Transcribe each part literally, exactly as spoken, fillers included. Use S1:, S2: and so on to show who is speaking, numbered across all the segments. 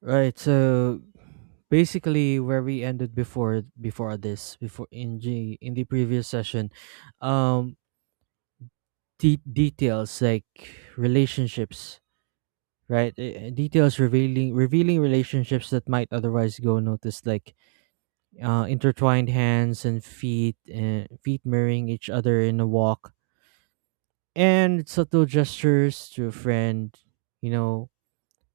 S1: Right. So basically where we ended before before this before in G, in the previous session um de- details like relationships, right. Eh, eh, details revealing revealing relationships that might otherwise go unnoticed, like uh intertwined hands and feet and feet mirroring each other in a walk, and subtle gestures to a friend, you know,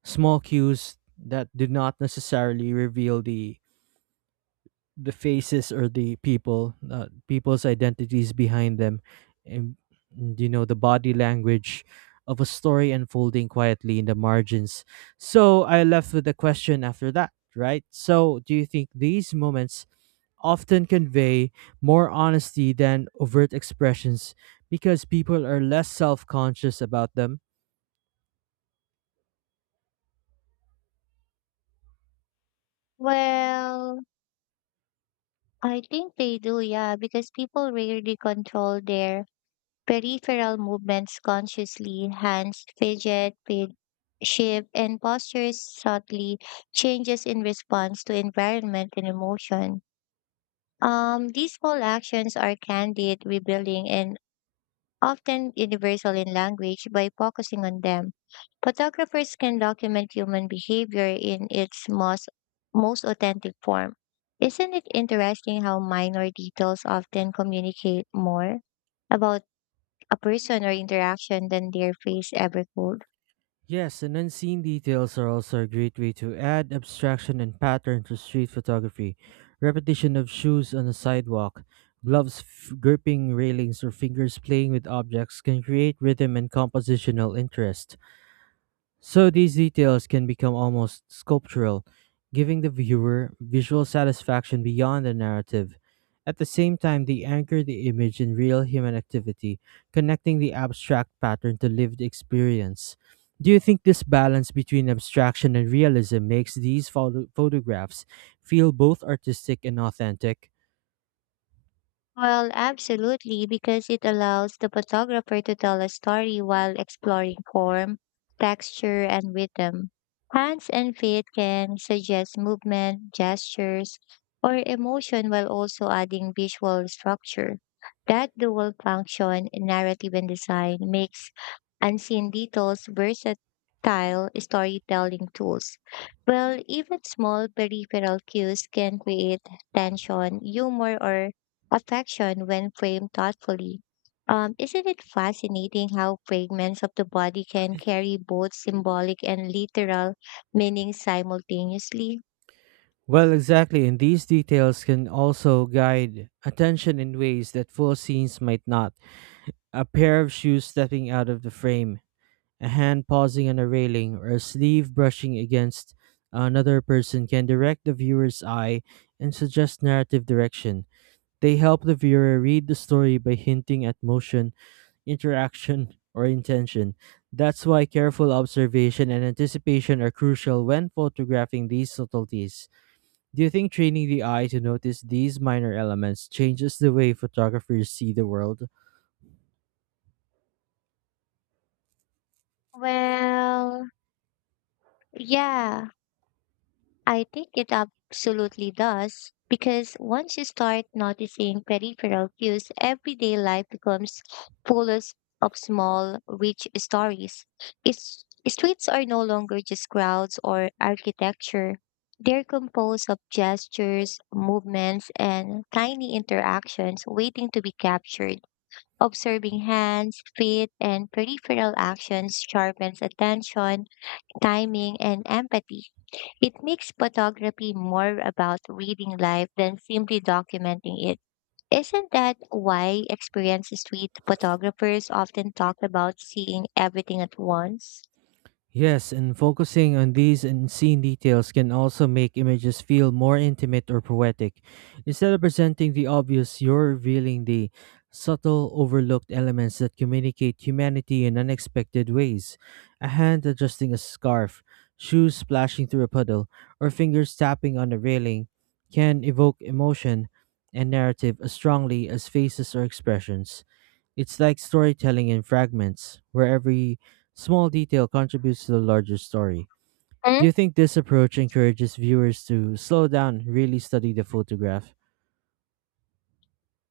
S1: small cues that do not necessarily reveal the the faces or the people uh, people's identities behind them, and and, you know the body language of a story unfolding quietly in the margins. So I left with the question after that, right? So do you think these moments often convey more honesty than overt expressions because people are less self-conscious about them?
S2: Well, I think they do, yeah, because people rarely control their peripheral movements consciously. Hands fidget, fid- shift, and postures subtly changes in response to environment and emotion. Um, these small actions are candid, revealing, and often universal in language, by focusing on them. Photographers can document human behavior in its most, most authentic form. Isn't it interesting how minor details often communicate more about a person or interaction than their face ever could?
S1: Yes, and unseen details are also a great way to add abstraction and pattern to street photography. Repetition of shoes on a sidewalk, gloves f- gripping railings, or fingers playing with objects can create rhythm and compositional interest. So these details can become almost sculptural, giving the viewer visual satisfaction beyond the narrative. At the same time, they anchor the image in real human activity, connecting the abstract pattern to lived experience. Do you think this balance between abstraction and realism makes these photo- photographs feel both artistic and authentic?
S2: Well, absolutely, because it allows the photographer to tell a story while exploring form, texture, and rhythm. Hands and feet can suggest movement, gestures, or emotion while also adding visual structure. That dual function in narrative and design makes unseen details versatile storytelling tools. Well, even small peripheral cues can create tension, humor, or affection when framed thoughtfully. Um, isn't it fascinating how fragments of the body can carry both symbolic and literal meanings simultaneously?
S1: Well, exactly, and these details can also guide attention in ways that full scenes might not. A pair of shoes stepping out of the frame, a hand pausing on a railing, or a sleeve brushing against another person can direct the viewer's eye and suggest narrative direction. They help the viewer read the story by hinting at motion, interaction, or intention. That's why careful observation and anticipation are crucial when photographing these subtleties. Do you think training the eye to notice these minor elements changes the way photographers see the world?
S2: Well, yeah. I think it absolutely does because once you start noticing peripheral cues, everyday life becomes full of of small, rich stories. It's, streets are no longer just crowds or architecture. They're composed of gestures, movements, and tiny interactions waiting to be captured. Observing hands, feet, and peripheral actions sharpens attention timing, and empathy. It makes photography more about reading life than simply documenting it. Isn't that why experienced street photographers often talk about seeing everything at once?
S1: Yes, and focusing on these unseen details can also make images feel more intimate or poetic. Instead of presenting the obvious, you're revealing the subtle, overlooked elements that communicate humanity in unexpected ways. A hand adjusting a scarf, shoes splashing through a puddle, or fingers tapping on a railing can evoke emotion and narrative as strongly as faces or expressions. It's like storytelling in fragments, where every small detail contributes to the larger story. Do
S2: Hmm?
S1: you think this approach encourages viewers to slow down, really study the photograph?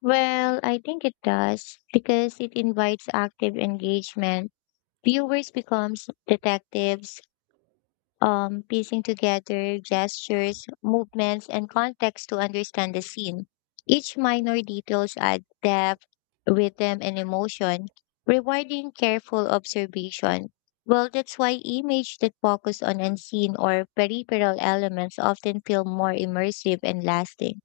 S2: Well, I think it does because it invites active engagement. Viewers becomes detectives, um, piecing together gestures, movements, and context to understand the scene. Each minor details add depth, rhythm, and emotion, rewarding careful observation. Well, that's why images that focus on unseen or peripheral elements often feel more immersive and lasting.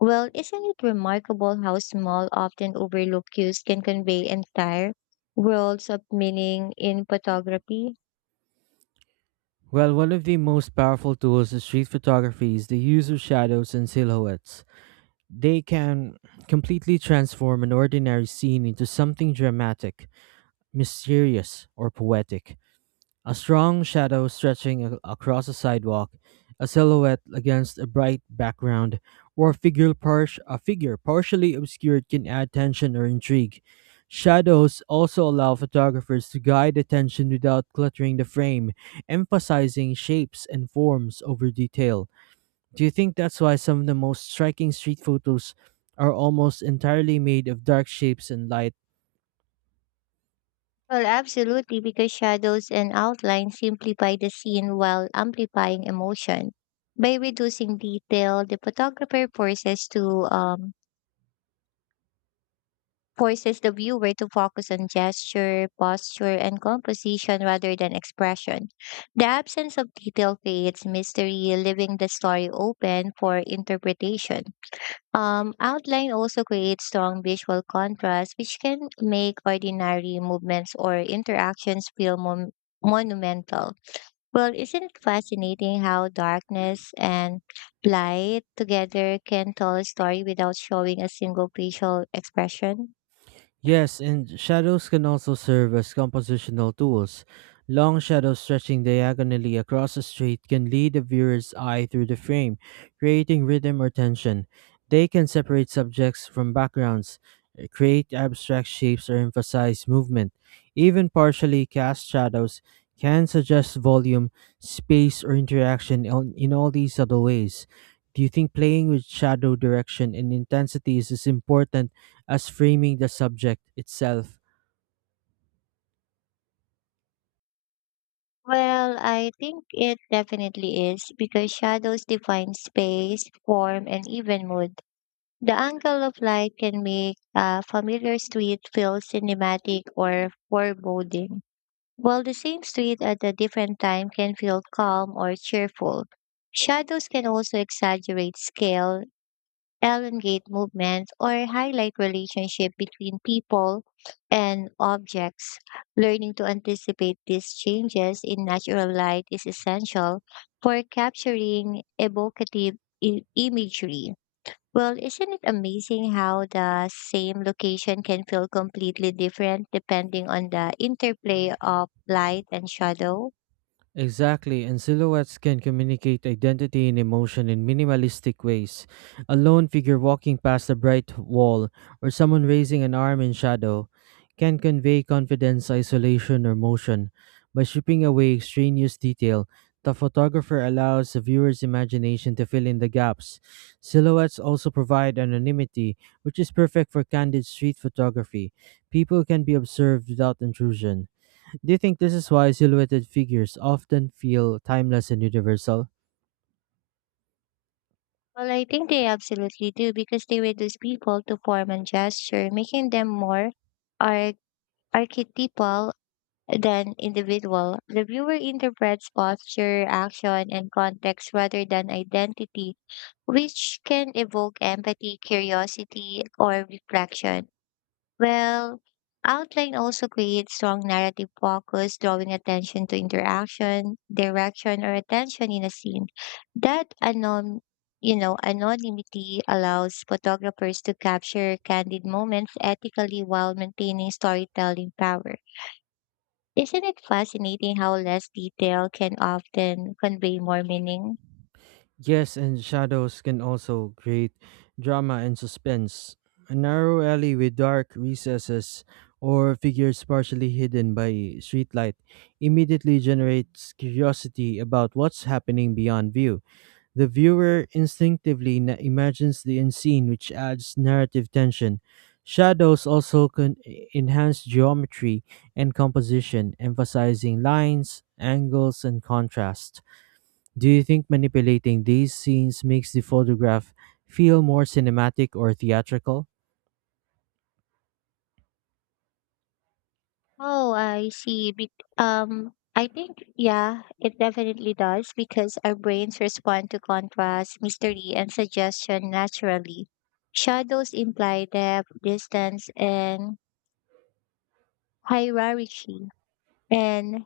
S2: Well, isn't it remarkable how small, often overlooked cues can convey entire worlds of meaning in photography?
S1: Well, one of the most powerful tools of street photography is the use of shadows and silhouettes. They can completely transform an ordinary scene into something dramatic, mysterious, or poetic. A strong shadow stretching a- across a sidewalk, a silhouette against a bright background, or a figure, par- a figure partially obscured can add tension or intrigue. Shadows also allow photographers to guide attention without cluttering the frame, emphasizing shapes and forms over detail. Do you think that's why some of the most striking street photos are almost entirely made of dark shapes and light?
S2: Well, absolutely, because shadows and outlines simplify the scene while amplifying emotion. By reducing detail, the photographer forces to um, forces the viewer to focus on gesture, posture, and composition rather than expression. The absence of detail creates mystery, leaving the story open for interpretation. Um, outline also creates strong visual contrast, which can make ordinary movements or interactions feel mon- monumental. Well, isn't it fascinating how darkness and light together can tell a story without showing a single facial expression?
S1: Yes, and shadows can also serve as compositional tools. Long shadows stretching diagonally across a street can lead the viewer's eye through the frame, creating rhythm or tension. They can separate subjects from backgrounds, uh, create abstract shapes, or emphasize movement. Even partially cast shadows can suggest volume, space, or interaction on- in all these subtle ways. Do you think playing with shadow direction and intensity is as important as framing the subject itself?
S2: Well, I think it definitely is because shadows define space, form, and even mood. The angle of light can make a familiar street feel cinematic or foreboding, while the same street at a different time can feel calm or cheerful. Shadows can also exaggerate scale, elongate movements, or highlight relationship between people and objects. Learning to anticipate these changes in natural light is essential for capturing evocative i- imagery. Well, isn't it amazing how the same location can feel completely different depending on the interplay of light and shadow?
S1: Exactly, and silhouettes can communicate identity and emotion in minimalistic ways. A lone figure walking past a bright wall, or someone raising an arm in shadow, can convey confidence, isolation, or motion. By stripping away extraneous detail, the photographer allows the viewer's imagination to fill in the gaps. Silhouettes also provide anonymity, which is perfect for candid street photography. People can be observed without intrusion. Do you think this is why silhouetted figures often feel timeless and universal?
S2: Well, I think they absolutely do because they reduce people to form and gesture, making them more arch- archetypal than individual. The viewer interprets posture, action, and context rather than identity, which can evoke empathy, curiosity, or reflection. Well, outline also creates strong narrative focus, drawing attention to interaction, direction, or attention in a scene. That anon, you know, anonymity allows photographers to capture candid moments ethically while maintaining storytelling power. Isn't it fascinating how less detail can often convey more meaning?
S1: Yes, and shadows can also create drama and suspense. A narrow alley with dark recesses or figures partially hidden by streetlight immediately generates curiosity about what's happening beyond view. The viewer instinctively na- imagines the unseen, which adds narrative tension. Shadows also can enhance geometry and composition, emphasizing lines, angles, and contrast. Do you think manipulating these scenes makes the photograph feel more cinematic or theatrical?
S2: Oh, I see. Bec um, I think, yeah, it definitely does because our brains respond to contrast, mystery, and suggestion naturally. Shadows imply depth, distance, and hierarchy, and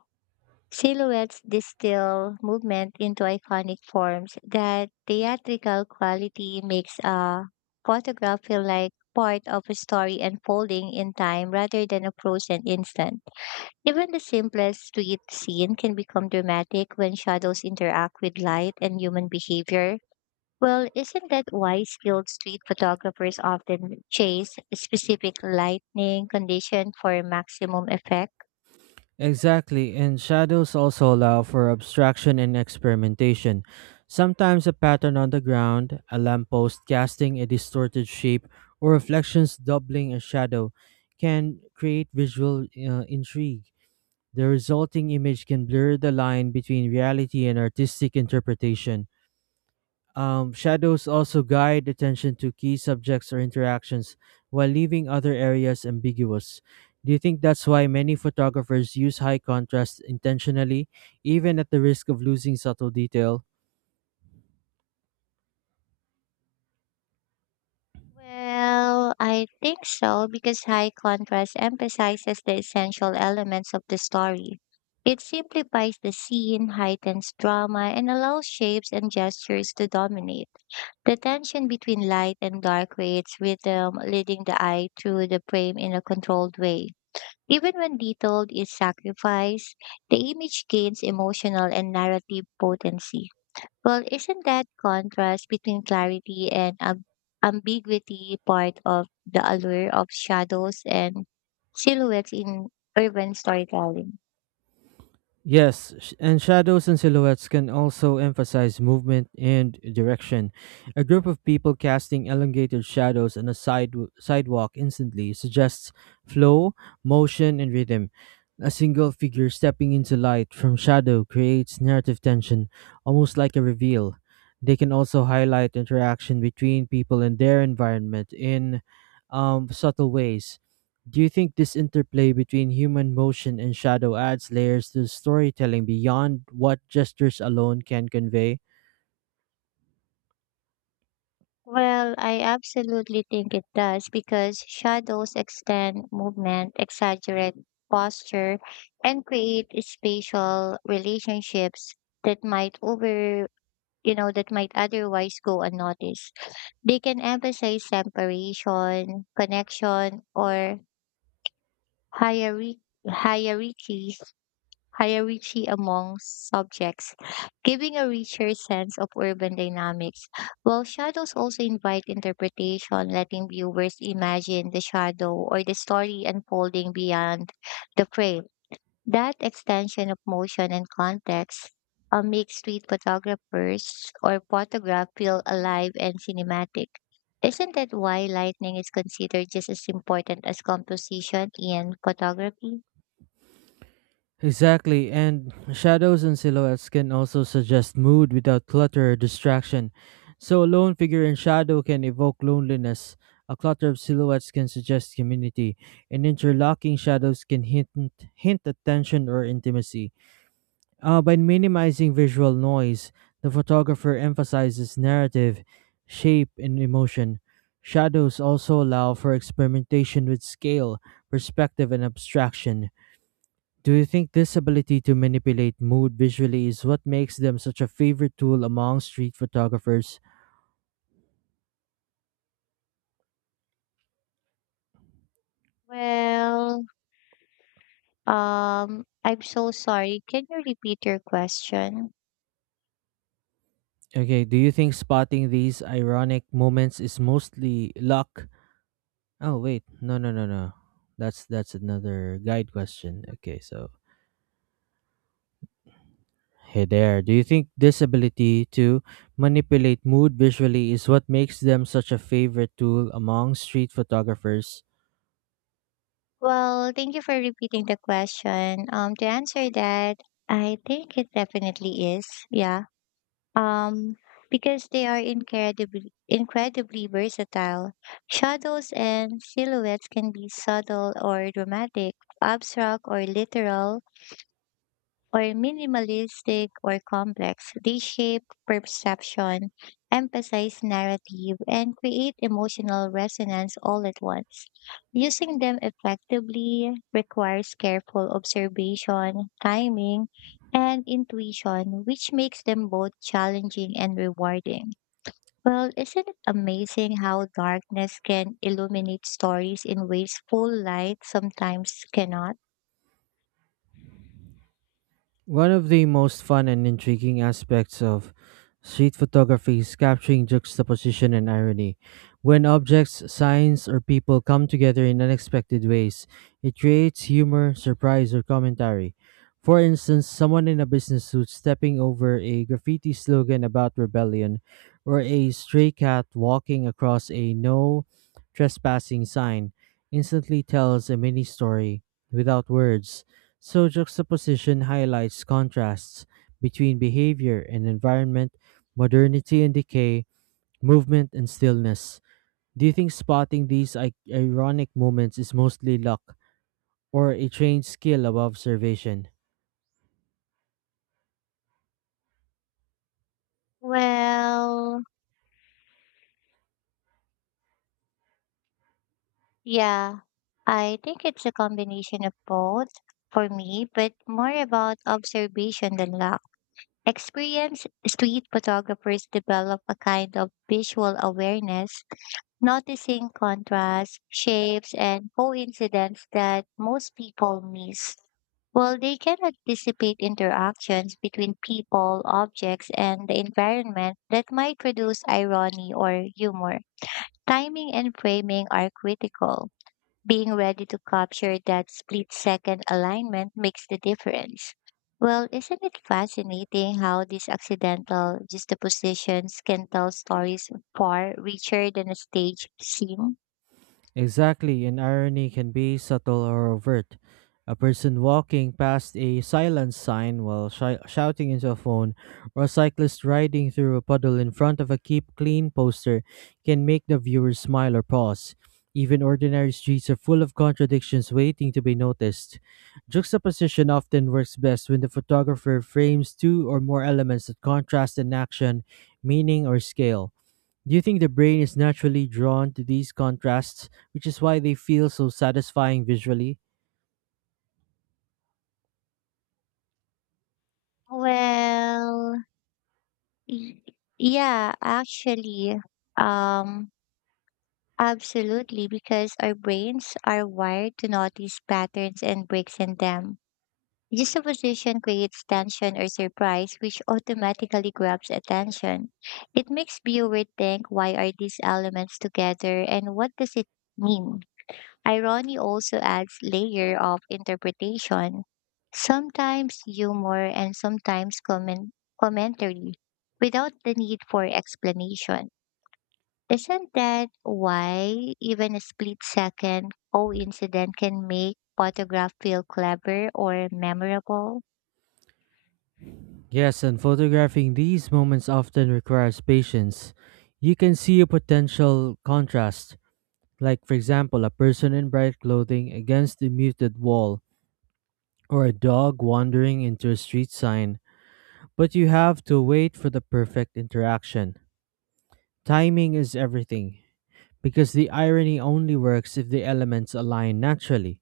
S2: silhouettes distill movement into iconic forms. That theatrical quality makes a photograph feel like part of a story unfolding in time rather than a frozen instant. Even the simplest street scene can become dramatic when shadows interact with light and human behavior. Well, isn't that why skilled street photographers often chase specific lighting condition for maximum effect?
S1: Exactly, and shadows also allow for abstraction and experimentation. Sometimes a pattern on the ground, a lamppost casting a distorted shape, or reflections doubling a shadow can create visual uh, intrigue. The resulting image can blur the line between reality and artistic interpretation. Um, shadows also guide attention to key subjects or interactions while leaving other areas ambiguous. Do you think that's why many photographers use high contrast intentionally, even at the risk of losing subtle detail?
S2: Well, I think so because high contrast emphasizes the essential elements of the story. It simplifies the scene, heightens drama, and allows shapes and gestures to dominate. The tension between light and dark creates rhythm, leading the eye through the frame in a controlled way. Even when detail is sacrificed, the image gains emotional and narrative potency. Well, isn't that contrast between clarity and am- ambiguity part of the allure of shadows and silhouettes in urban storytelling?
S1: Yes, sh- and shadows and silhouettes can also emphasize movement and direction. A group of people casting elongated shadows on a side- sidewalk instantly suggests flow, motion, and rhythm. A single figure stepping into light from shadow creates narrative tension, almost like a reveal. They can also highlight interaction between people and their environment in um, subtle ways. Do you think this interplay between human motion and shadow adds layers to storytelling beyond what gestures alone can convey?
S2: Well, I absolutely think it does because shadows extend movement, exaggerate posture, and create spatial relationships that might over, you know, that might otherwise go unnoticed. They can emphasize separation, connection, or hierarchy, hierarchy hierarchy among subjects, giving a richer sense of urban dynamics. While shadows also invite interpretation, letting viewers imagine the shadow or the story unfolding beyond the frame. That extension of motion and context uh, makes street photographers or photograph feel alive and cinematic. Isn't that why lightning is considered just as important as composition in photography?
S1: Exactly, and shadows and silhouettes can also suggest mood without clutter or distraction. So, a lone figure in shadow can evoke loneliness. A clutter of silhouettes can suggest community, and interlocking shadows can hint, hint at tension or intimacy. Uh, by minimizing visual noise, the photographer emphasizes narrative, shape, and emotion. Shadows also allow for experimentation with scale, perspective, and abstraction. Do you think this ability to manipulate mood visually is what makes them such a favorite tool among street photographers?
S2: Well, Um, I'm so sorry. Can you repeat your question?
S1: Okay, do you think spotting these ironic moments is mostly luck? Oh wait, no no no no. That's that's another guide question. Okay, so hey there, do you think this ability to manipulate mood visually is what makes them such a favorite tool among street photographers?
S2: Well, thank you for repeating the question. Um, to answer that, I think it definitely is. Yeah. Um, because they are incredibly incredibly versatile. Shadows and silhouettes can be subtle or dramatic, abstract or literal, or minimalistic or complex, they shape perception, emphasize narrative, and create emotional resonance all at once. Using them effectively requires careful observation, timing, and intuition, which makes them both challenging and rewarding. Well, isn't it amazing how darkness can illuminate stories in ways full light sometimes cannot?
S1: One of the most fun and intriguing aspects of street photography is capturing juxtaposition and irony. When objects, signs, or people come together in unexpected ways, it creates humor, surprise, or commentary. For instance, someone in a business suit stepping over a graffiti slogan about rebellion, or a stray cat walking across a no trespassing sign, instantly tells a mini story without words. So, juxtaposition highlights contrasts between behavior and environment, modernity and decay, movement and stillness. Do you think spotting these I- ironic moments is mostly luck or a trained skill above observation?
S2: Well, yeah, I think it's a combination of both for me, but more about observation than luck. Experienced street photographers develop a kind of visual awareness, noticing contrasts, shapes, and coincidence that most people miss. While they can anticipate interactions between people, objects, and the environment that might produce irony or humor. Timing and framing are critical being ready to capture that split second alignment makes the difference. Well, isn't it fascinating how these accidental juxtapositions can tell stories far richer than a stage scene?
S1: Exactly, and irony can be subtle or overt. A person walking past a silence sign while shi- shouting into a phone, or a cyclist riding through a puddle in front of a keep clean poster can make the viewer smile or pause. Even ordinary streets are full of contradictions waiting to be noticed. Juxtaposition often works best when the photographer frames two or more elements that contrast in action, meaning, or scale. Do you think the brain is naturally drawn to these contrasts, which is why they feel so satisfying visually?
S2: Well, y- yeah, actually, um, absolutely, because our brains are wired to notice patterns and breaks in them. This supposition creates tension or surprise, which automatically grabs attention. It makes viewer think why are these elements together and what does it mean? Irony also adds layer of interpretation, sometimes humor and sometimes comment- commentary, without the need for explanation. Isn't that why even a split second coincidence can make photograph feel clever or memorable?
S1: Yes, and photographing these moments often requires patience. You can see a potential contrast, like, for example, a person in bright clothing against a muted wall, or a dog wandering into a street sign, but you have to wait for the perfect interaction. Timing is everything, because the irony only works if the elements align naturally.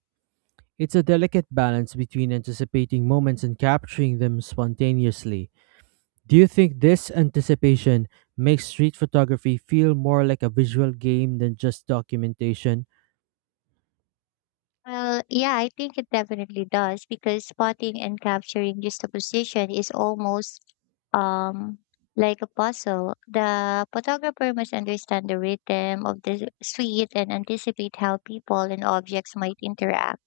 S1: It's a delicate balance between anticipating moments and capturing them spontaneously. Do you think this anticipation makes street photography feel more like a visual game than just documentation?
S2: Well, yeah, I think it definitely does because spotting and capturing juxtaposition is almost um like a puzzle. The photographer must understand the rhythm of the suite and anticipate how people and objects might interact.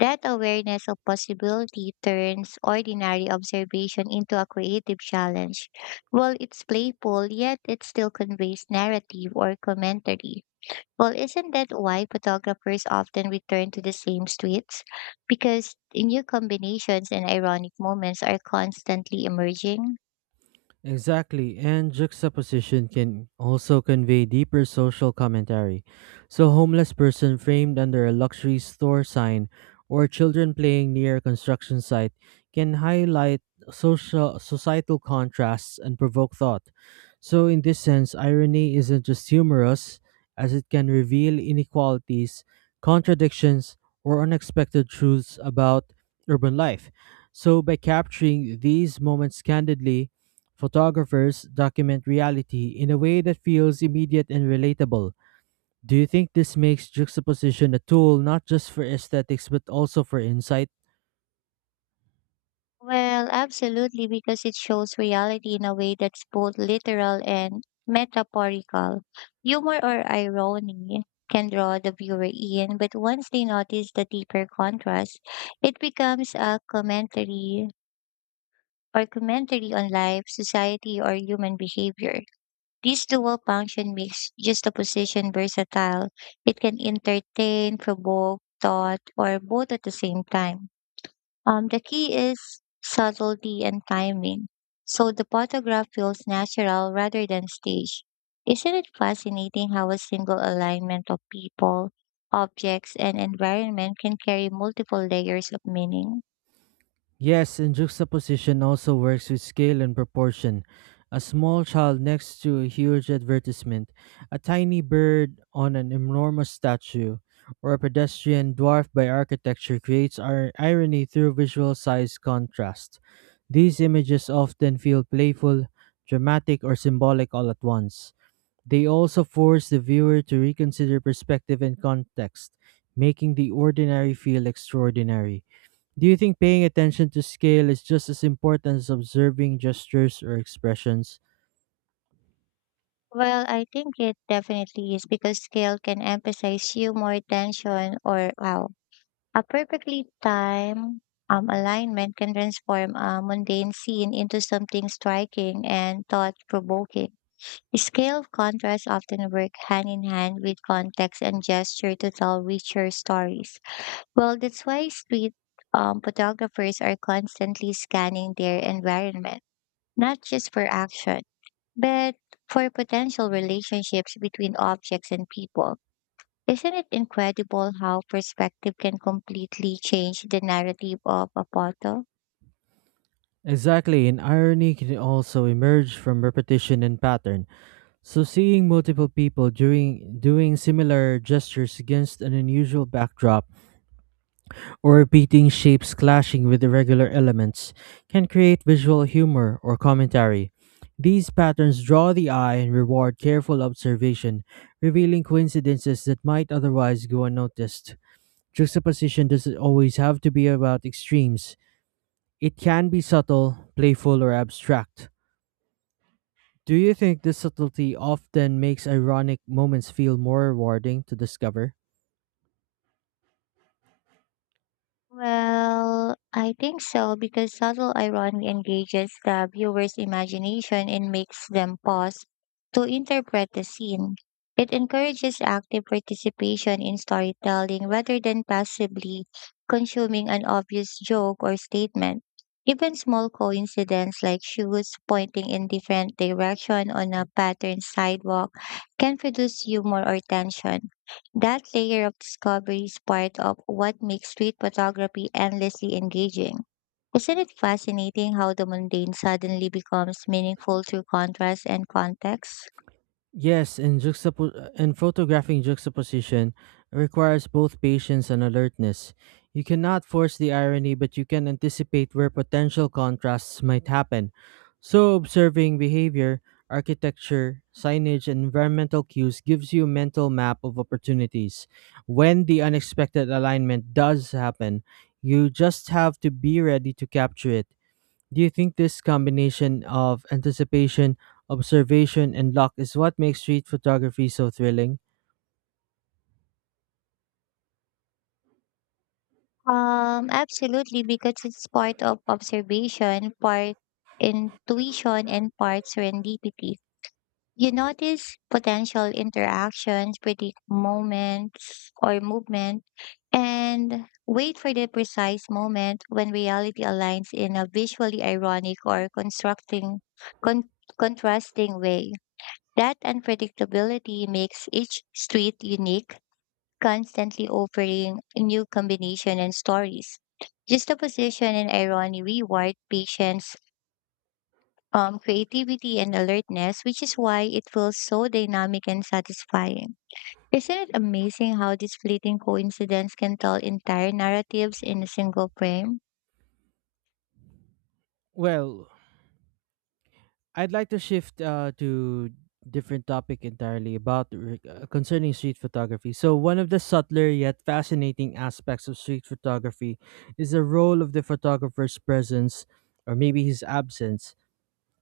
S2: That awareness of possibility turns ordinary observation into a creative challenge. Well, it's playful, yet it still conveys narrative or commentary. Well, isn't that why photographers often return to the same streets? Because new combinations and ironic moments are constantly emerging?
S1: Exactly, and juxtaposition can also convey deeper social commentary. So, homeless person framed under a luxury store sign or children playing near a construction site can highlight social societal contrasts and provoke thought. So, in this sense, irony isn't just humorous, as it can reveal inequalities, contradictions, or unexpected truths about urban life. So, by capturing these moments candidly, photographers document reality in a way that feels immediate and relatable. Do you think this makes juxtaposition a tool not just for aesthetics but also for insight?
S2: Well, absolutely, because it shows reality in a way that's both literal and metaphorical. Humor or irony can draw the viewer in, but once they notice the deeper contrast, it becomes a commentary or commentary on life, society, or human behavior. This dual function makes juxtaposition versatile. It can entertain, provoke, thought, or both at the same time. Um, the key is subtlety and timing. So the photograph feels natural rather than staged. Isn't it fascinating how a single alignment of people, objects, and environment can carry multiple layers of meaning?
S1: Yes, and juxtaposition also works with scale and proportion. A small child next to a huge advertisement, a tiny bird on an enormous statue, or a pedestrian dwarfed by architecture creates ir- irony through visual size contrast. These images often feel playful, dramatic, or symbolic all at once. They also force the viewer to reconsider perspective and context, making the ordinary feel extraordinary. Do you think paying attention to scale is just as important as observing gestures or expressions?
S2: Well, I think it definitely is because scale can emphasize humor, tension, or wow. A perfectly timed um, alignment can transform a mundane scene into something striking and thought provoking. Scale contrasts often work hand in hand with context and gesture to tell richer stories. Well, that's why street um, photographers are constantly scanning their environment, not just for action, but for potential relationships between objects and people. Isn't it incredible how perspective can completely change the narrative of a photo?
S1: Exactly, and irony can also emerge from repetition and pattern. So, seeing multiple people doing, doing similar gestures against an unusual backdrop or repeating shapes clashing with irregular elements can create visual humor or commentary. These patterns draw the eye and reward careful observation, revealing coincidences that might otherwise go unnoticed. Juxtaposition doesn't always have to be about extremes. It can be subtle, playful, or abstract. Do you think this subtlety often makes ironic moments feel more rewarding to discover?
S2: Well, I think so because subtle irony engages the viewer's imagination and makes them pause to interpret the scene. It encourages active participation in storytelling rather than passively consuming an obvious joke or statement. Even small coincidences like shoes pointing in different direction on a patterned sidewalk can produce humor or tension. That layer of discovery is part of what makes street photography endlessly engaging. Isn't it fascinating how the mundane suddenly becomes meaningful through contrast and context?
S1: Yes, and juxtapo- uh, and photographing juxtaposition requires both patience and alertness. You cannot force the irony, but you can anticipate where potential contrasts might happen. So, observing behavior, architecture, signage, and environmental cues gives you a mental map of opportunities. When the unexpected alignment does happen, you just have to be ready to capture it. Do you think this combination of anticipation, observation, and luck is what makes street photography so thrilling?
S2: Um, absolutely, because it's part of observation, part intuition, and part serendipity. You notice potential interactions, predict moments or movement, and wait for the precise moment when reality aligns in a visually ironic or constructing con- contrasting way. That unpredictability makes each street unique, constantly offering new combination and stories. Juxtaposition and irony reward patience um, creativity and alertness, which is why it feels so dynamic and satisfying. Isn't it amazing how this fleeting coincidence can tell entire narratives in a single frame?
S1: Well, I'd like to shift uh, to different topic entirely about re- uh, concerning street photography. So one of the subtler yet fascinating aspects of street photography is the role of the photographer's presence or maybe his absence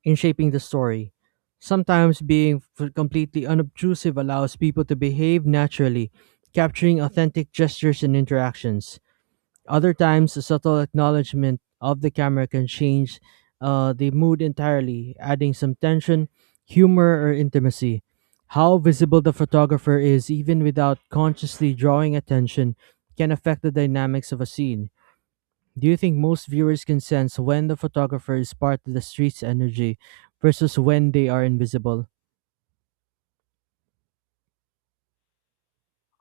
S1: in shaping the story. Sometimes being f- completely unobtrusive allows people to behave naturally, capturing authentic gestures and interactions. Other times, a subtle acknowledgement of the camera can change uh, the mood entirely, adding some tension, humor, or intimacy. How visible the photographer is, even without consciously drawing attention, can affect the dynamics of a scene. Do you think most viewers can sense when the photographer is part of the street's energy versus when they are invisible?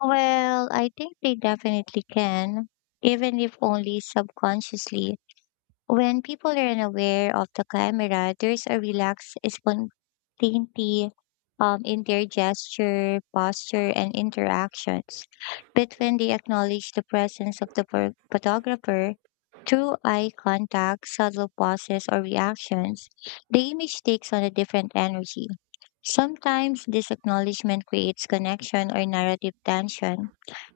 S2: Well, I think they definitely can, even if only subconsciously. When people are unaware of the camera, there's a relaxed spontaneity um, in their gesture, posture, and interactions. But when they acknowledge the presence of the pho- photographer through eye contact, subtle pauses, or reactions, the image takes on a different energy. Sometimes this acknowledgement creates connection or narrative tension,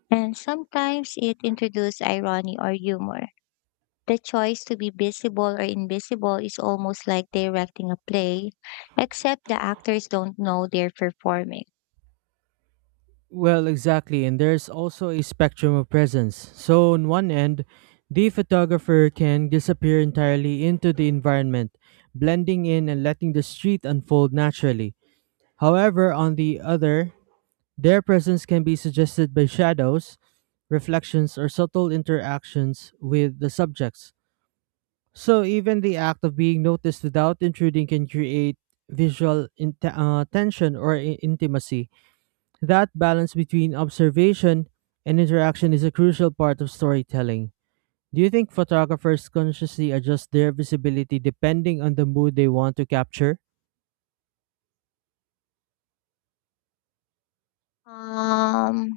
S2: and sometimes it introduces irony or humor. The choice to be visible or invisible is almost like directing a play, except the actors don't know they're performing.
S1: Well, exactly, and there's also a spectrum of presence. So, on one end, the photographer can disappear entirely into the environment, blending in and letting the street unfold naturally. However, on the other, their presence can be suggested by shadows, reflections, or subtle interactions with the subjects. So even the act of being noticed without intruding can create visual in- uh, tension or i- intimacy. That balance between observation and interaction is a crucial part of storytelling. Do you think photographers consciously adjust their visibility depending on the mood they want to capture?
S2: Um,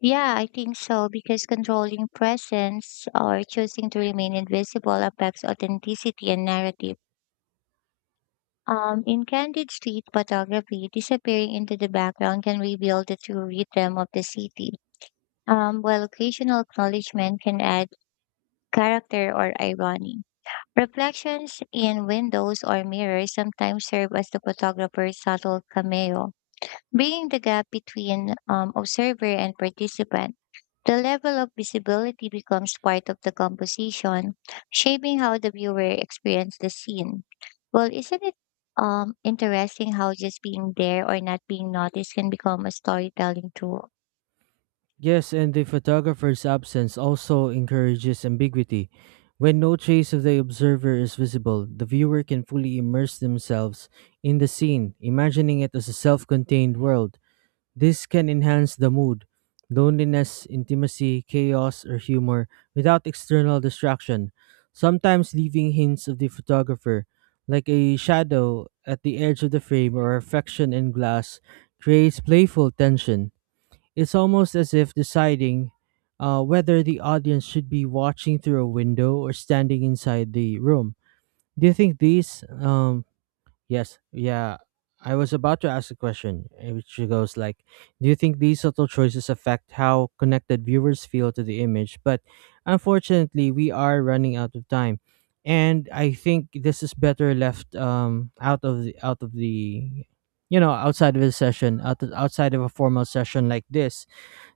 S2: yeah, I think so because controlling presence or choosing to remain invisible affects authenticity and narrative. Um, in candid street photography, disappearing into the background can reveal the true rhythm of the city, um, while occasional acknowledgement can add character or irony. Reflections in windows or mirrors sometimes serve as the photographer's subtle cameo, bringing the gap between um, observer and participant. The level of visibility becomes part of the composition, shaping how the viewer experiences the scene. Well, isn't it um, interesting how just being there or not being noticed can become a storytelling tool?
S1: Yes, and the photographer's absence also encourages ambiguity. When no trace of the observer is visible, the viewer can fully immerse themselves in the scene, imagining it as a self contained world. This can enhance the mood, loneliness, intimacy, chaos, or humor without external distraction, sometimes leaving hints of the photographer, like a shadow at the edge of the frame or a reflection in glass, creates playful tension. It's almost as if deciding uh, whether the audience should be watching through a window or standing inside the room. Do you think these? Um, yes, yeah. I was about to ask a question, eh, which goes like, "Do you think these subtle choices affect how connected viewers feel to the image?" But unfortunately, we are running out of time, and I think this is better left um, out of the out of the you know outside of the session out outside of a formal session like this,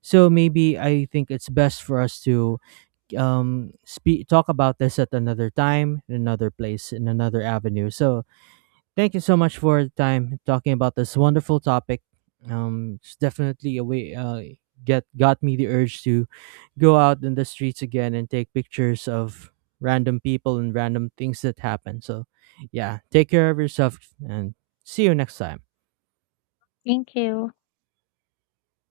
S1: so maybe I think it's best for us to um speak talk about this at another time, in another place, in another avenue. So thank you so much for the time talking about this wonderful topic. Um, it's definitely a way uh get got me the urge to go out in the streets again and take pictures of random people and random things that happen. So yeah, take care of yourself and see you next time.
S2: Thank you.